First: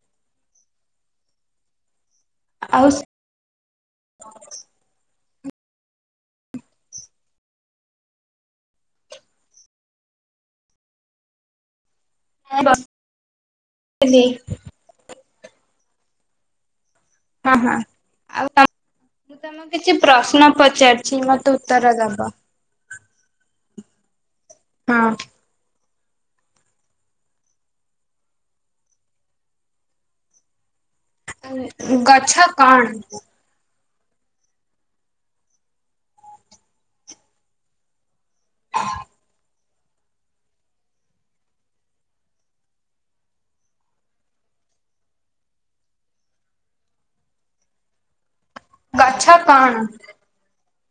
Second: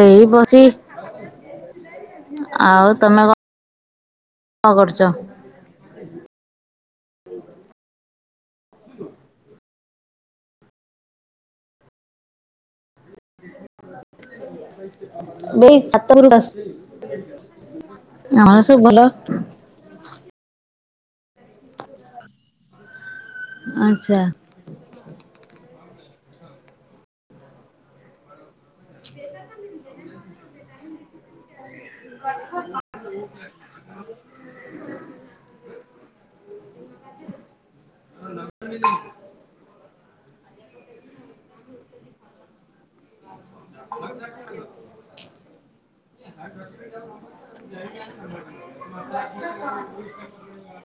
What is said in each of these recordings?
ଏଇ ବସି ଆଉ ତମେ କଣ କଁ କରୁଚ। [inaudible] ନାଇଁ ବସ ଥିଲି। ମୁଁ ଏଇ ଛାତ ଉପରକୁ ଆସ୍ ହଁ ହଁ ଆଉ ତମ ଭଲ ମୁଁ ତମକୁ କିଛି ପ୍ରଶ୍ନ ପଚାରୁ ଛି ମତେ ଉତ୍ତର ଦବ। ଆଚ୍ଛା। ହଁ। [inaudible] [unintelligible] ଗଛ କଣ? [inaudible] [inaudible] ଗଛ କଣ? [unintelligible]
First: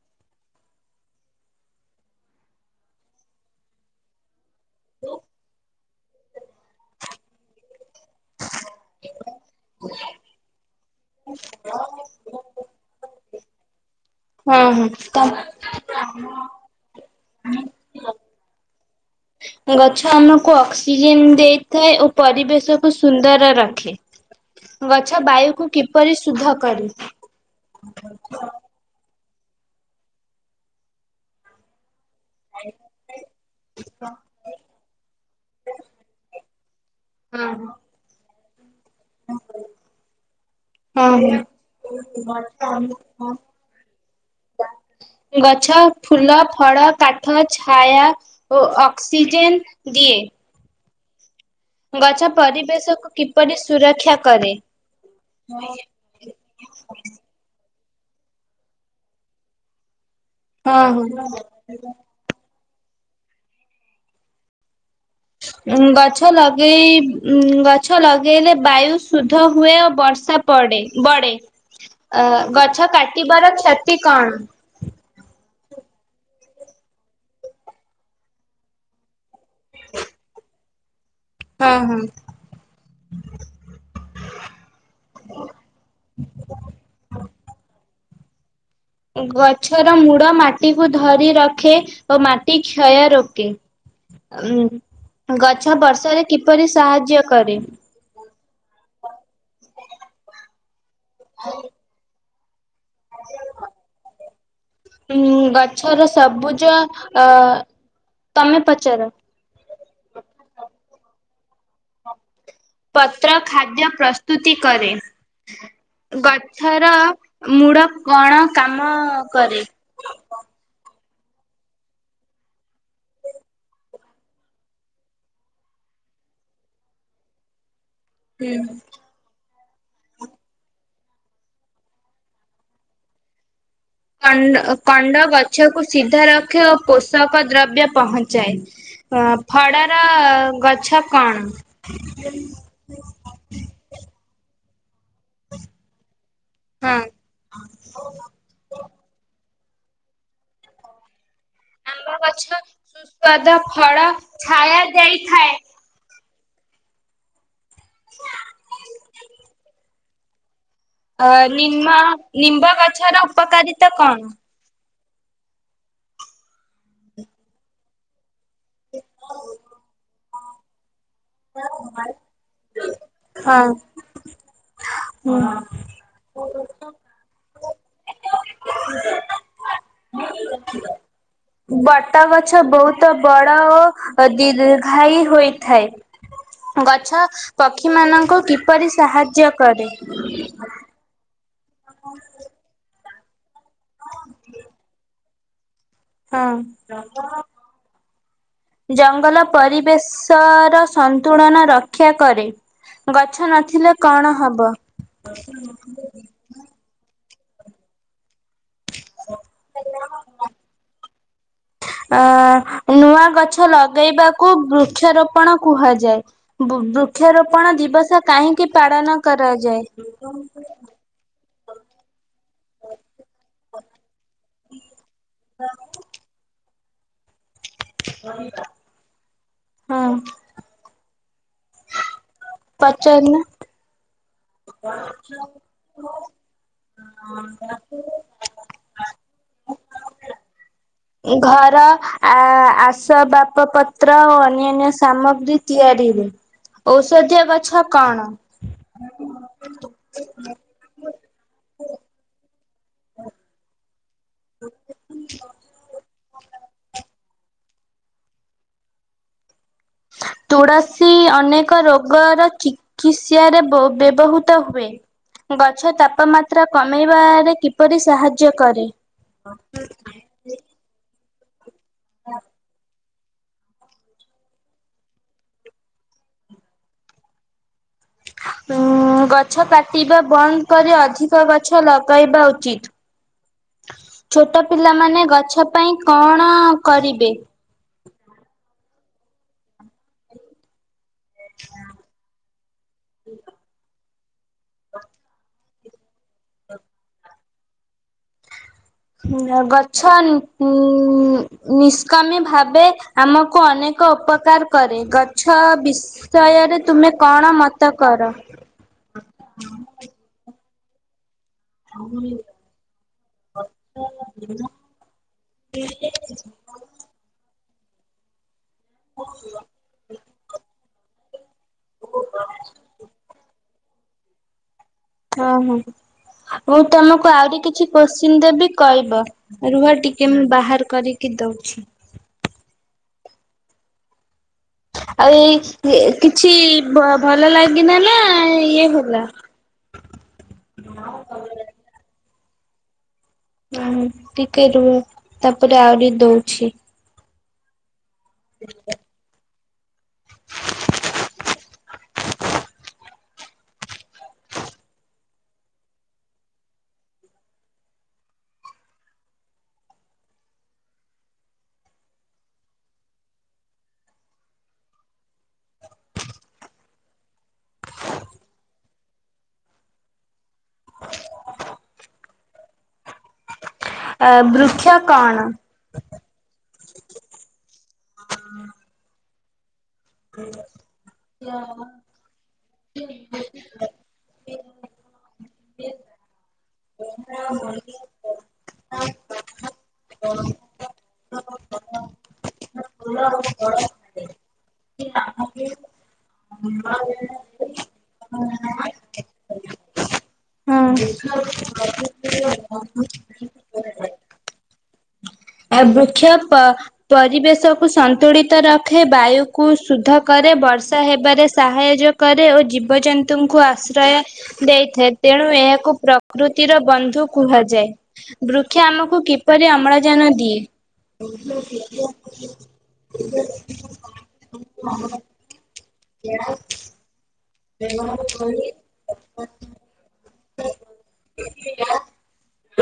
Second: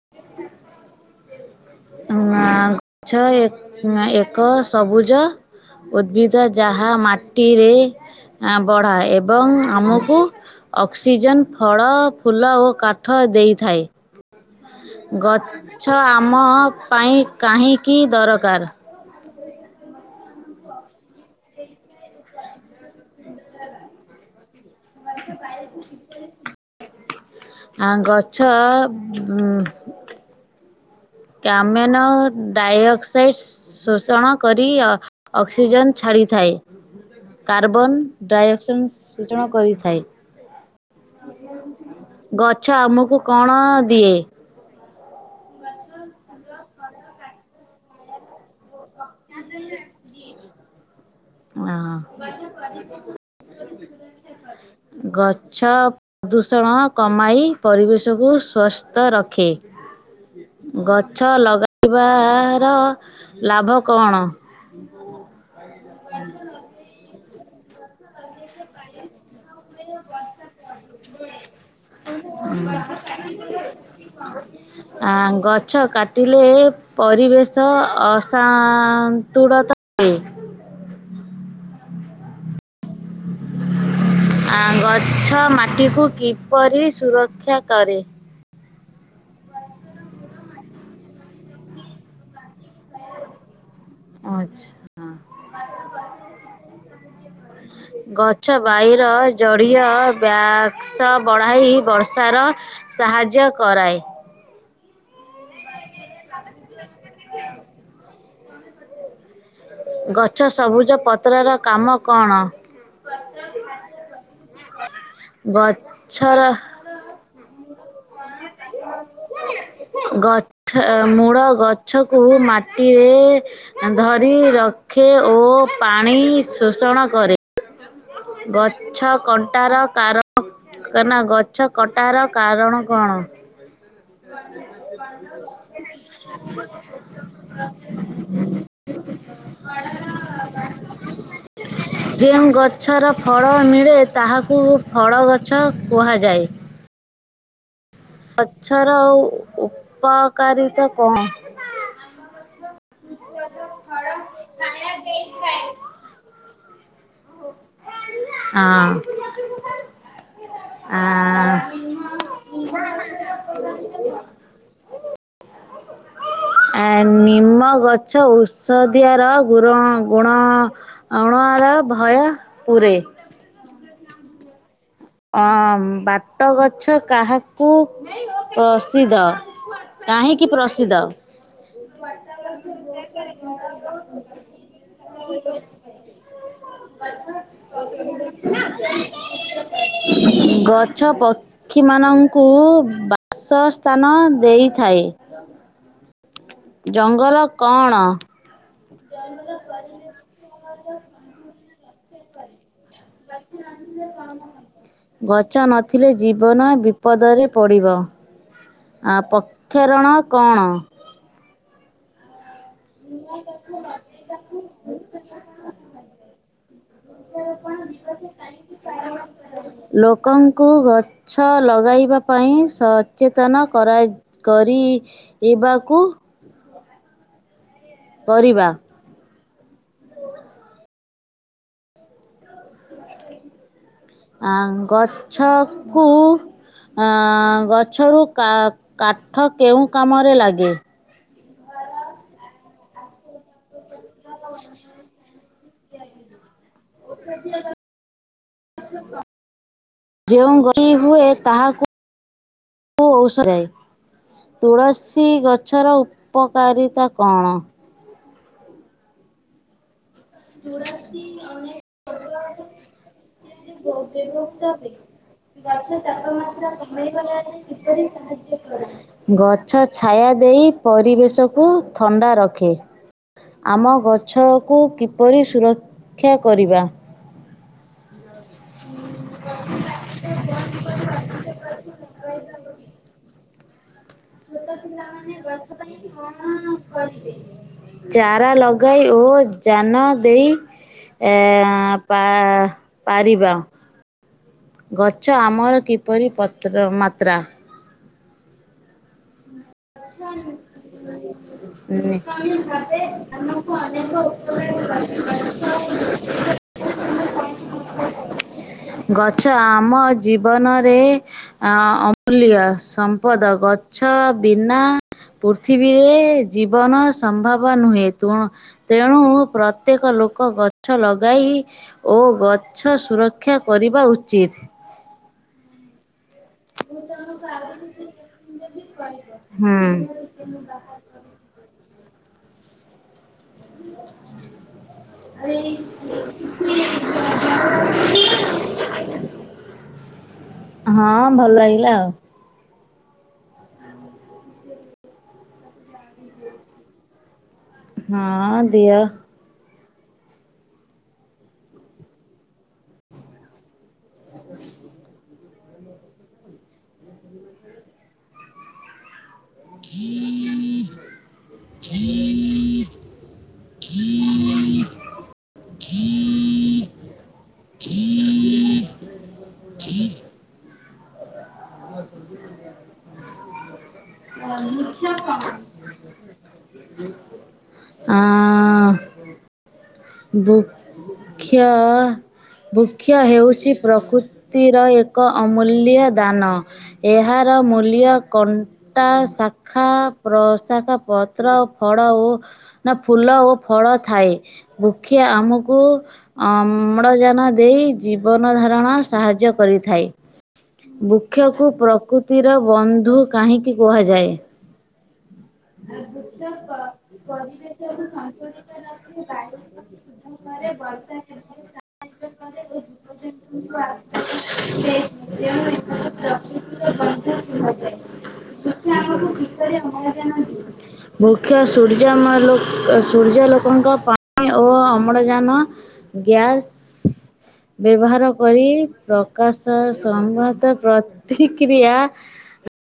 ଉଆଁ ଗଛ ଏ ଏ ଏକ ସବୁଜ ଉଦ୍ଭିଦ ଯାହା ମାଟିରେ ଆଁ ବଢ଼ାଏ ଏବଂ ଆମକୁ ଅକ୍ସିଜେନ୍ ଫଳ ଫୁଲ ଓ କାଠ ଦେଇଥାଏ। ହଁ ହଁ ତ ଗଛ ଆମ ପାଇଁ କାହିଁକି ଦରକାର? ଗଛ ଆମକୁ ଅକ୍ସିଜେନ ଦେଇଥାଏ। ଓ ପରିବେଶ କୁ ସୁନ୍ଦର ରଖେ। ଗଛ ବାୟୁକୁ କିପରି ଶୁଧ କରେ? ଆ ଗଛ ହୁଁ। କି ଆମେ ବନ ଡାଇଅକ୍ସାଇଡ ଶୋଷଣ କରି ଅକ୍ସିଜେନ୍ ଛାଡ଼ିଥାଏ। ହଁ କାର୍ବନ ଡାଇଅକ୍ସ [unintelligible] ସୂଚଣ କରିଥାଏ। ହଁ। ଗଛ ଆମକୁ ହଁ କଣ ଦିଏ? ଗଛ ଫୁଲ ଫଳ କାଠ ଛାୟା ଓ ଅକ୍ସସିଜନ୍ ଦଏ। ଗଛ ପରିବେଶକୁ କିପରି ସୁରକ୍ଷା କରେ ଗଛ ପ୍ରଦୂଷଣ କମାଇ ପରିବେଶକୁ ସୁସ୍ଥ ରଖେ ହଁ ହଁ। ଗଛ ଲଗେଇବା [inaudible] ଗଛ ଗଛ ଲଗେଇ ଗଛ ଲଗେଇଲେ ବାୟୁ ଧ ହୁଏ ଓ ବର୍ଷା ପଡେ ବଢେ ଅ ଗଛ କାଟିବାର କ୍ଷତି କଣ ଗଛ କାଟିଲେ ପରିବେଶ ଅଶନ୍ତୁଳ ହ ହଁ ହୁଁ ଗଛ ମାଟିକୁ କିପରି ସୁରକ୍ଷା କରେ ଗଛର ମୂଡ ମାଟି କୁ ଧରି ରଖେ ଓ ମାଟି କ୍ଷୟ ରୋକେ ଉ ଗଛ ବର୍ଷାରେ କିପରି ସାହାଯ୍ୟ କରେ ଗଛ ସ ବଢାଇ ବର୍ଷାର ସାହାଯ୍ୟ କରଏ ଉ ଗଛର ସବୁଜ ଅ ତମେ ପଚାର ଗଛ ସବୁଜ ପତ୍ରର କାମ କଣ? ପତ୍ର ଖାଦ୍ୟ ପ୍ରସ୍ତୁତି କରେ ଗଛର ଗଛର ମୂଳ କଣ? କାମ କରେ? ଗଛ ମୂଳ ଗଛକୁ ମାଟିରେ ଧରି ରଖେ ଓ ପାଣି ଶୋଷଣ କରେ। ହୁଁ। ଗଛ କ [inaudible] କଣ୍ଡ କଣ୍ଡ ଗଛକୁ ସିଧା ରଖେ ଓ ପୋଷକ ଦ୍ରବ୍ୟ ପହଞ୍ଚାଏ ଅ ଫଳର ଗଛ କଣ ଯେଉଁ ଗଛର ଫଳ ମିଳେ ତାହାକୁ ଫଳ ଗଛ କୁହାଯାଏ। ହଁ ପଛର ଆଉ ଉପକାରିତା କଣ? ଆମ୍ବ ଗଛ ସୁସ୍ୱାଦ ଫଳ ଛାୟା ଦେଇଥାଏ। ହଁ। ଅ ନିମ୍ ନିମ୍ବ ଗଛର ଉପକାରିତା କଣ? ଆ ନିମ ଗଛ ଉ ଷଦିଆର ଗୁର ଗୁଣ [inaudible] ଅଣୁଆର ଭୟ ପୁରେ ହଁ ହୁଁ। ଅ ବାଟ ଗଛ କାହା କୁ ପ୍ରସିଦ୍ଧ? ବଟ ଗଛ ବହୁତ ବଡ ଓ ଦୀର୍ଘାୟୀ ହୋଇଥାଏ ଗଛ ପକ୍ଷୀ ମାନଙ୍କୁ କିପରି ସାହାଯ୍ୟ କରେ ଗଛ ପକ୍ଷୀ ମାନଙ୍କୁ ବଶ ସ୍ଥାନ ଦେଇଥାଏ ହଁ ଜଙ୍ଗଲ କଣ? ଜଙ୍ଗଲ ପରିବେଶ ର ସନ୍ତୁଳନ ର ରକ୍ଷା କରେ ଗଛ ନଥିଲେ କଣ ହବ? ଗଛ ନଥିଲେ ଜୀବନ ବିପଦରେ ପଡ଼ିବ ଆ ପକ୍ଷରଣ କଣ ଆ ନୂଆ ଗଛ ଲଗେଇବାକୁ ବୃକ୍ଷରୋପଣ କୁହାଯାଏ। ବୃକ୍ଷରୋପଣ ଦିବସ କାହିଁକି ପାଳନ କରାଯାଏ? ଲୋକଙ୍କୁ ଗଛ ଲଗାଇବା ପାଇଁ ସଚେତନ କରା କରିବାକୁ କରିବା ହଁ ପଚାରୁନ ଆଁ ଗଛକୁ ଗଛରୁ କା କାଠ କେଉଁ କାମରେ ଲାଗେ ଘର ଆ ଆସ ବାପ ପ ପତ୍ର ଓ ଅନ୍ୟାନ୍ୟ ସାମଗ୍ରୀ ତିଆରିରେ ଔଷଧୀୟ ଗଛ କଣ? ଯେଉଁ ଗତି ହୁଏ ତାହାକୁ ହୁ ଓଷ ଯାଇ ତୁଳସୀ ଗଛର ଉପକାରିତାକୁ କଣ ତୁଳସୀ ଅନେକ ରୋଗର ଚିକିତ୍ସାରେ ବ୍ୟବହୃତ ହୁଏ ଗଛ ତାପମାତ୍ରା କମେଇବାରେ କିପରି ସାହାଯ୍ୟ କରେ? ଗଛ ଛାୟା ଦେଇ ପରିବେଶକୁ ଥଣ୍ଡା ରଖେ ଆମ ଗଛ କୁ କି ପରି ସୁରକ୍ଷା କରିବା ଗଛ କାଟିବା ବନ୍ଦ କରି ଅଧିକ ଗଛ ଲଗାଇବା ଉଚିତ୍ ହ [unintelligible] ଛୋଟ ପିଲାମାନେ ଗଛ ପାଇଁ କଣ କରିବେ? ଚାରା ଲଗାଇ ଓ ଯାନ ଦେଇ ଏ ଆ ପା ପାରିବା ଗଛ ଆମର କିପରି ପତ୍ର ମାତ୍ରା ହୁଁ। ଗ ଗଛ ଉ ନିଷ୍କାମି ଭାବେ ଆମକୁ ଅନେକ ଉପକାର କରେ। ଗଛ ବିଷୟରେ ତୁମେ କଣ ମତ କର? ରେ ଅ ଅମୂଲ୍ୟ ସମ୍ପଦ ଗଛ ବି। ନା ପୃଥିବୀରେ ଜୀବନ ସମ୍ଭବ। ୁ ହେ ତୁଣ [unintelligible] ତେଣୁ ପ୍ରତ୍ୟେକ ଲୋକ ଗଛ ଲଗେଇ ାଇ [inaudible] ଓ ଗଛ ସୁରକ୍ଷା କରିବା ଉଚିତ୍। ହଁ ହଁ ହୁ। ମୁଁ ତମକୁ ଆହୁରି କିଛି କ୍ଵେଶ୍ଚିନ ଦେବି କହିବ ହୁଁ ରୁହ ଟିକେ, ମୁଁ ବାହାର କରିକି ଦଉଛି। ଆଉ ହୁଁ ଏଇ କିଛି ଭଲ ଲାଗିଲା ନା [inaudible] [inaudible] ଇଏ ହେଲା? ହଁ ଭଲ ଲାଗିଲା ଆଉ। ହ। ଟିକେ ରୁ ତାପରେ ଆହୁରି ଦଉଛି। ହଁ ଦିଅ। ହ [inaudible] ଆ ବୃକ୍ଷ କଣ? ଆଉଁ। ବୃକ୍ଷ ବୃକ୍ଷ ହେଉଛି ପ୍ରକୃତି। ତେର ଏକ [inaudible] ଏକ ଅମୂଲ୍ୟ ଦାନ। ଏହାର ମୂଲ୍ୟ କନ। ଟା ସା ଖା ପ୍ରସାଖା ପତ୍ର, ଫଳ ଓ ନା ଫୁଲ ଓ ଫଳ ଥାଏ। ବୁକ୍ଷିଆ ଆମକୁ ଅମ୍ଳଜାନ ଦେଇ ଜୀବନ ଧାରଣ ସାହାଯ୍ୟ କରିଥାଏ। ହଁ। ବୃକ୍ଷକୁ ପ୍ରକୃତିର ବନ୍ଧୁ କାହିଁକି କୁହାଯାଏ? ବୃକ୍ଷ ପରିବେଶକୁ ସନ୍ତୁଳିତ ରଖେ ବାୟୁକୁ ଶୁଧ କରେ ବର୍ଷା ହେବାରେ ସାହାଯ୍ୟ କରେ ଓ ଜୀବଜନ୍ତୁଙ୍କୁ ଆଶ୍ରୟ ଦେଇଥାଏ ତେଣୁ ଏହାକୁ ପ୍ରକୃତିର ବନ୍ଧୁ କୁହାଯାଏ ବୃକ୍ଷ ଆମକୁ କିପରି ଅମ୍ଳଜାନ ଦିଏ? ବୁକ୍ଷ ସୂର୍ଯ୍ୟ ସୂର୍ଯ୍ୟଲୋକଙ୍କ ପାଇଁ ଓ ଅମ୍ଳଜାନ ଗ୍ୟାସ୍ [inaudible] ବ୍ୟବହାର କରି ପ୍ରକାଶ ପ୍ରତିକ୍ରିୟା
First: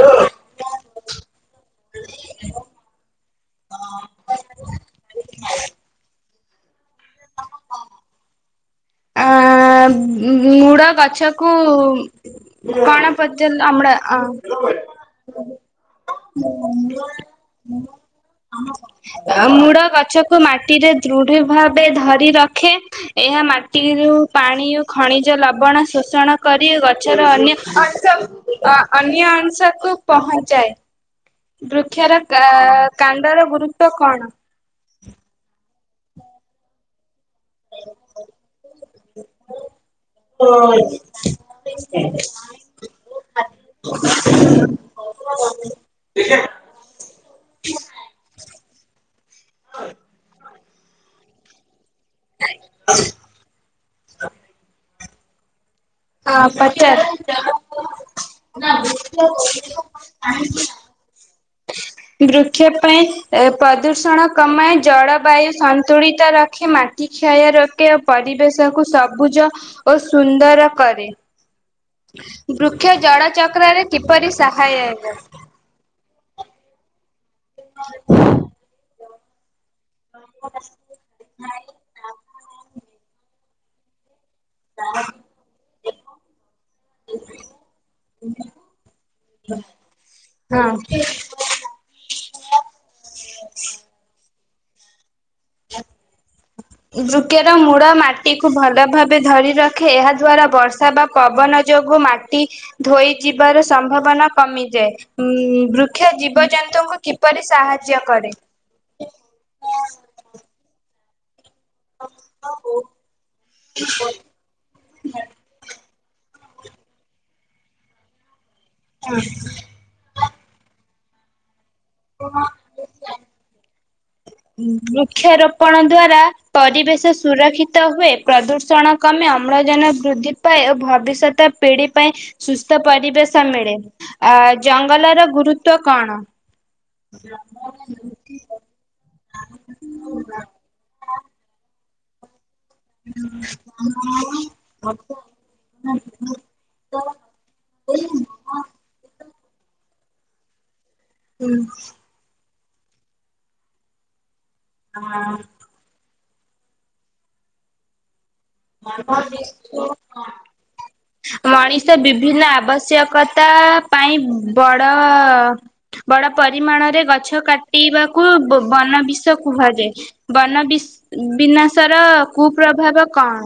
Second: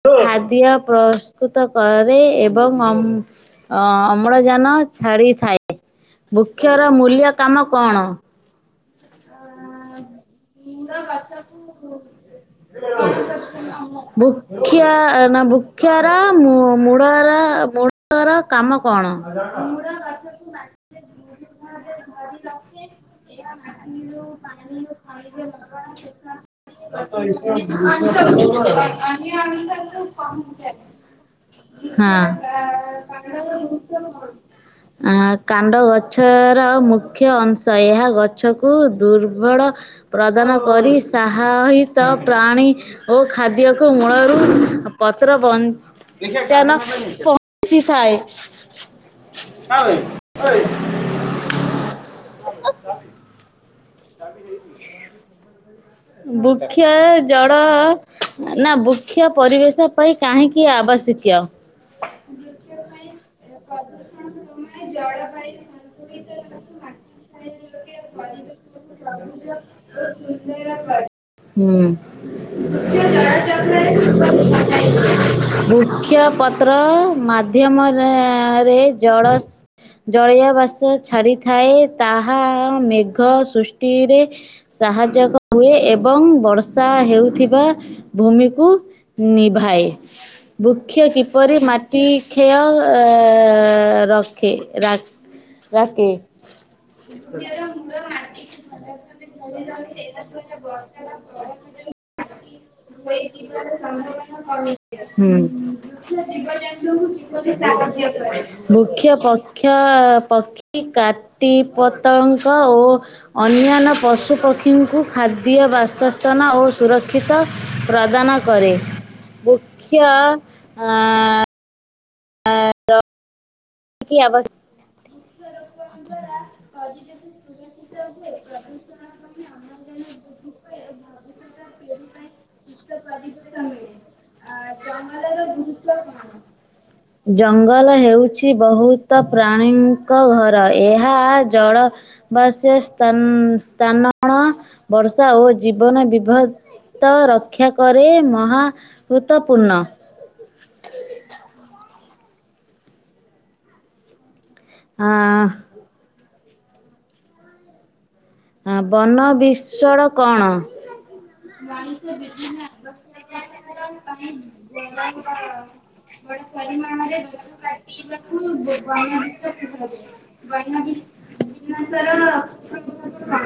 ଖାଦ୍ୟ ପ୍ରସ୍ତୁତ କର ରେ ଏବଂ ଅମ ଅ ଅମ୍ଳଜାନ ଛାଡିଥାଏ। ବୃକ୍ଷର ମୂଲ୍ୟ କାମ କଣ? ଅ ମୁଡ଼ ଗଛକୁ କଣ ପଚାରିଲ ଅମଡ଼ା ବୃକ୍ଷ ବୃକ୍ଷର ମୂଳର ମୂଳର କାମ କଣ? ମୁଡ଼ ଗଛକୁ ମାଟିରେ ଦୃଢେ ଭାବେ ଧରି ରଖେ ଏହା ମା ଇ। ଖଣିଜ ଲବଣ ଶୋଷଣ କରି ଗଛର ଅନ୍ୟ ଅ ଅନ୍ୟ ଅଂଶକୁ ପହଞ୍ଚାଏ। ବୃକ୍ଷର କା କାଣ୍ଡର ହଁ। ଗୁରୁତ୍ୱ କଣ? ଆଁ, କାଣ୍ଡ ଗଛର ମୁଖ୍ୟ ଅଂଶ ଏହା ଗଛକୁ ଦୁର୍ବଳ ପ୍ରଦାନ କରି ସାହା ହିତ ପ୍ରାଣୀ ଓ ଖାଦ୍ୟକୁ ମୂଳରୁ ପତ୍ର ବଞ୍ଚାନ ପହଞ୍ଚିଥାଏ। [inaudible] [inaudible] [inaudible] ହଁ ବୃକ୍ଷ ପଚାର ଜଡ ନା ବୃକ୍ଷ ପରିବେଶ ପାଇଁ କାହିଁକି ଆବଶ୍ୟକୀୟ? ବୃକ୍ଷ ପାଇଁ ପ୍ରଦୂଷଣ କମାଏ ଜଳବାୟୁ ସନ୍ତୁଳିତ ରଖେ ମାଟି କ୍ଷୟ ରୋକେ ଓ ପରିବେଶକୁ ସବୁଜ ଓ ସୁନ୍ଦର କରେ। ହୁଁ। ବୃକ୍ଷ ଜଳ ଚକ୍ରରେ କିପରି ସହାୟକ? ବୃକ୍ଷ, ପତ୍ର [inaudible] ମା ମା ମାଧ୍ୟମରେ ଜଳ ସ୍ ଜଳୀୟ ବାଷ୍ପ ଛାଡିଥାଏ ତାହା ମେଘ ସୃଷ୍ଟି ତି ରେ। ସାହାଯ୍ୟ କ ହୁଏ ଏବଂ ବର୍ଷା ହେଉଥିବା ଭୂମିକୁ ନିଭାଏ ହଁ ବୃକ୍ଷ କିପରି ମାଟି କ୍ଷୟ ର କେ ରା ରାକେ ବୃକ୍ଷର ମୂଳ ମାଟି କୁ ଭଲ ଭାବେ ଧରି ରଖେ ଏହା ଦ୍ଵାରା ବର୍ଷା ବା ପବନ ଯୋଗୁ ମାଟି ଧୋଇ ଯିବାର ସମ୍ଭାବନା କମିଯାଏ ବୃକ୍ଷ ଜୀବଜନ୍ତୁଙ୍କୁ କିପରି ସାହାଯ୍ୟ କରେ କା ଟି ପତଙ୍କ ଓ ଅନ୍ୟାନ୍ୟ ପଶୁପକ୍ଷୀଙ୍କୁ ଖାଦ୍ୟ ବାସ ଓ ସୁରକ୍ଷିତ ପ୍ରଦାନ କରେ ବୃକ୍ଷ ହଁ। ହ ନିହାତି ଆବଶ୍ୟକ। ବୃକ୍ଷରୋପଣ ଦ୍ଵାରା ପରିବେଶ ସୁରକ୍ଷିତ ହୁଏ। ପ୍ରଦୂଷଣ କମେ ଅମ୍ଳଜାନ ବୃଦ୍ଧି ପାଏ ଓ ଭବିଷ୍ୟତ ପିଢି ପାଇଁ ସୁସ୍ଥ ପରିବେଶ ମିଳେ ଆ ଜଙ୍ଗଲର ଗୁରୁତ୍ଵ କଣ ଜଙ୍ଗଲ ହେଉଛି ବହୁତ ପ୍ରାଣୀଙ୍କ ଘର ଏହା ଜ ଓ ବସ୍ ସ୍ଥାନଣ ବର୍ଷା ଓ ଜୀବନ ବିଭତ ରକ୍ଷା କରେ ମହା ମହତ୍ତପୂର୍ଣ୍ଣ। ହ ହଁ। ହଁ ବନ ବିଶ୍ୱାଳ କ'ଣ? ମଣିଷ ବିଭିନ୍ନ ଆବଶ୍ୟକତା ପାଇଁ ବଡ ବଡ ପରିମାଣରେ ଗଛ କାଟିବାକୁ ବନ ବିଷ କୁହାଯାଏ। ବନ ବି ବିନାଶର କୁପ୍ରଭାବ କଣ?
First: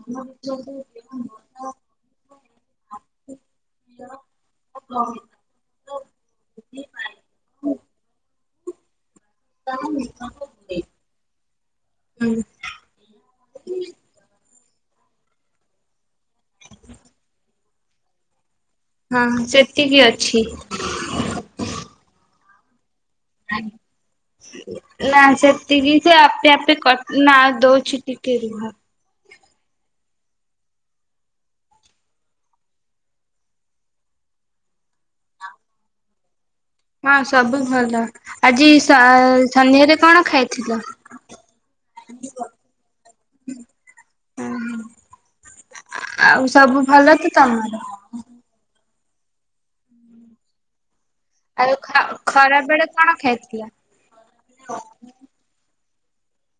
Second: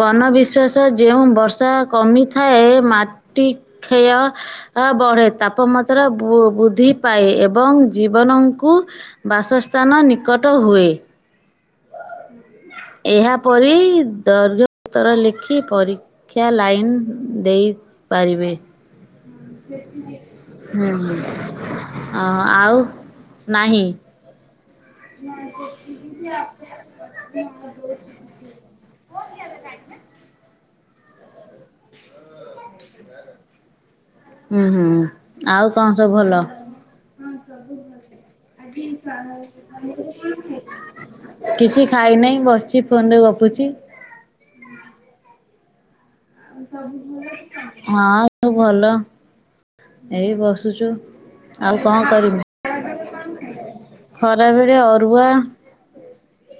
ବନ ବିଶ୍ୱାସ ଯେଉଁ ବର୍ଷା କମି ଥାଏ ମାଟି କ୍ଷୟ ବଢ଼େ ତାପମାତ୍ରା ବୃଦ୍ଧି ପାଏ ଏବଂ ଜୀବନ କୁ। ବାସସ୍ଥାନ ନିକଟ ହୁଏ। ହୁଁ ଏହାପରି। [unintelligible] ଉତ୍ତର ଲେଖି ପରି କ୍ୟା ଲାଇନ୍ ଦେଇ ପାରିବେ। ହଁ ସେତିକି ଅଛି। ହୁଁ ଆ ଆଉ। ନାହିଁ। [unintelligible] ନା ସେତିକି ସେ ଆପେ ଆପେ ନା ଦଉଛି ଟିକେ ରୁହ। ହୁଁ ହୁଁ ଆଉ କଣ ସବୁ ଭଲ? ହଁ ସବୁ ଭଲ। ଆଜି ସ ସନ୍ଧ୍ୟାରେ କଣ ଖାଇଥିଲ? [unintelligible] କିଛି ଖାଇନହିଁ ବସିଛି ଫୋନ ରେ ଗପୁଛି। ଆଉ ହଁ ସବୁ ଭଲ ତ ତମର ସବୁ ଭଲ। ଏଇ ବସୁଛୁ। ଆଉ କଣ କରିବୁ ଖରା ବେଳେ କଣ ଖାଇ ଥିଲ?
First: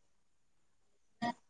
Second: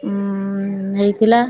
ହୁଁ ହେଇଥିଲା।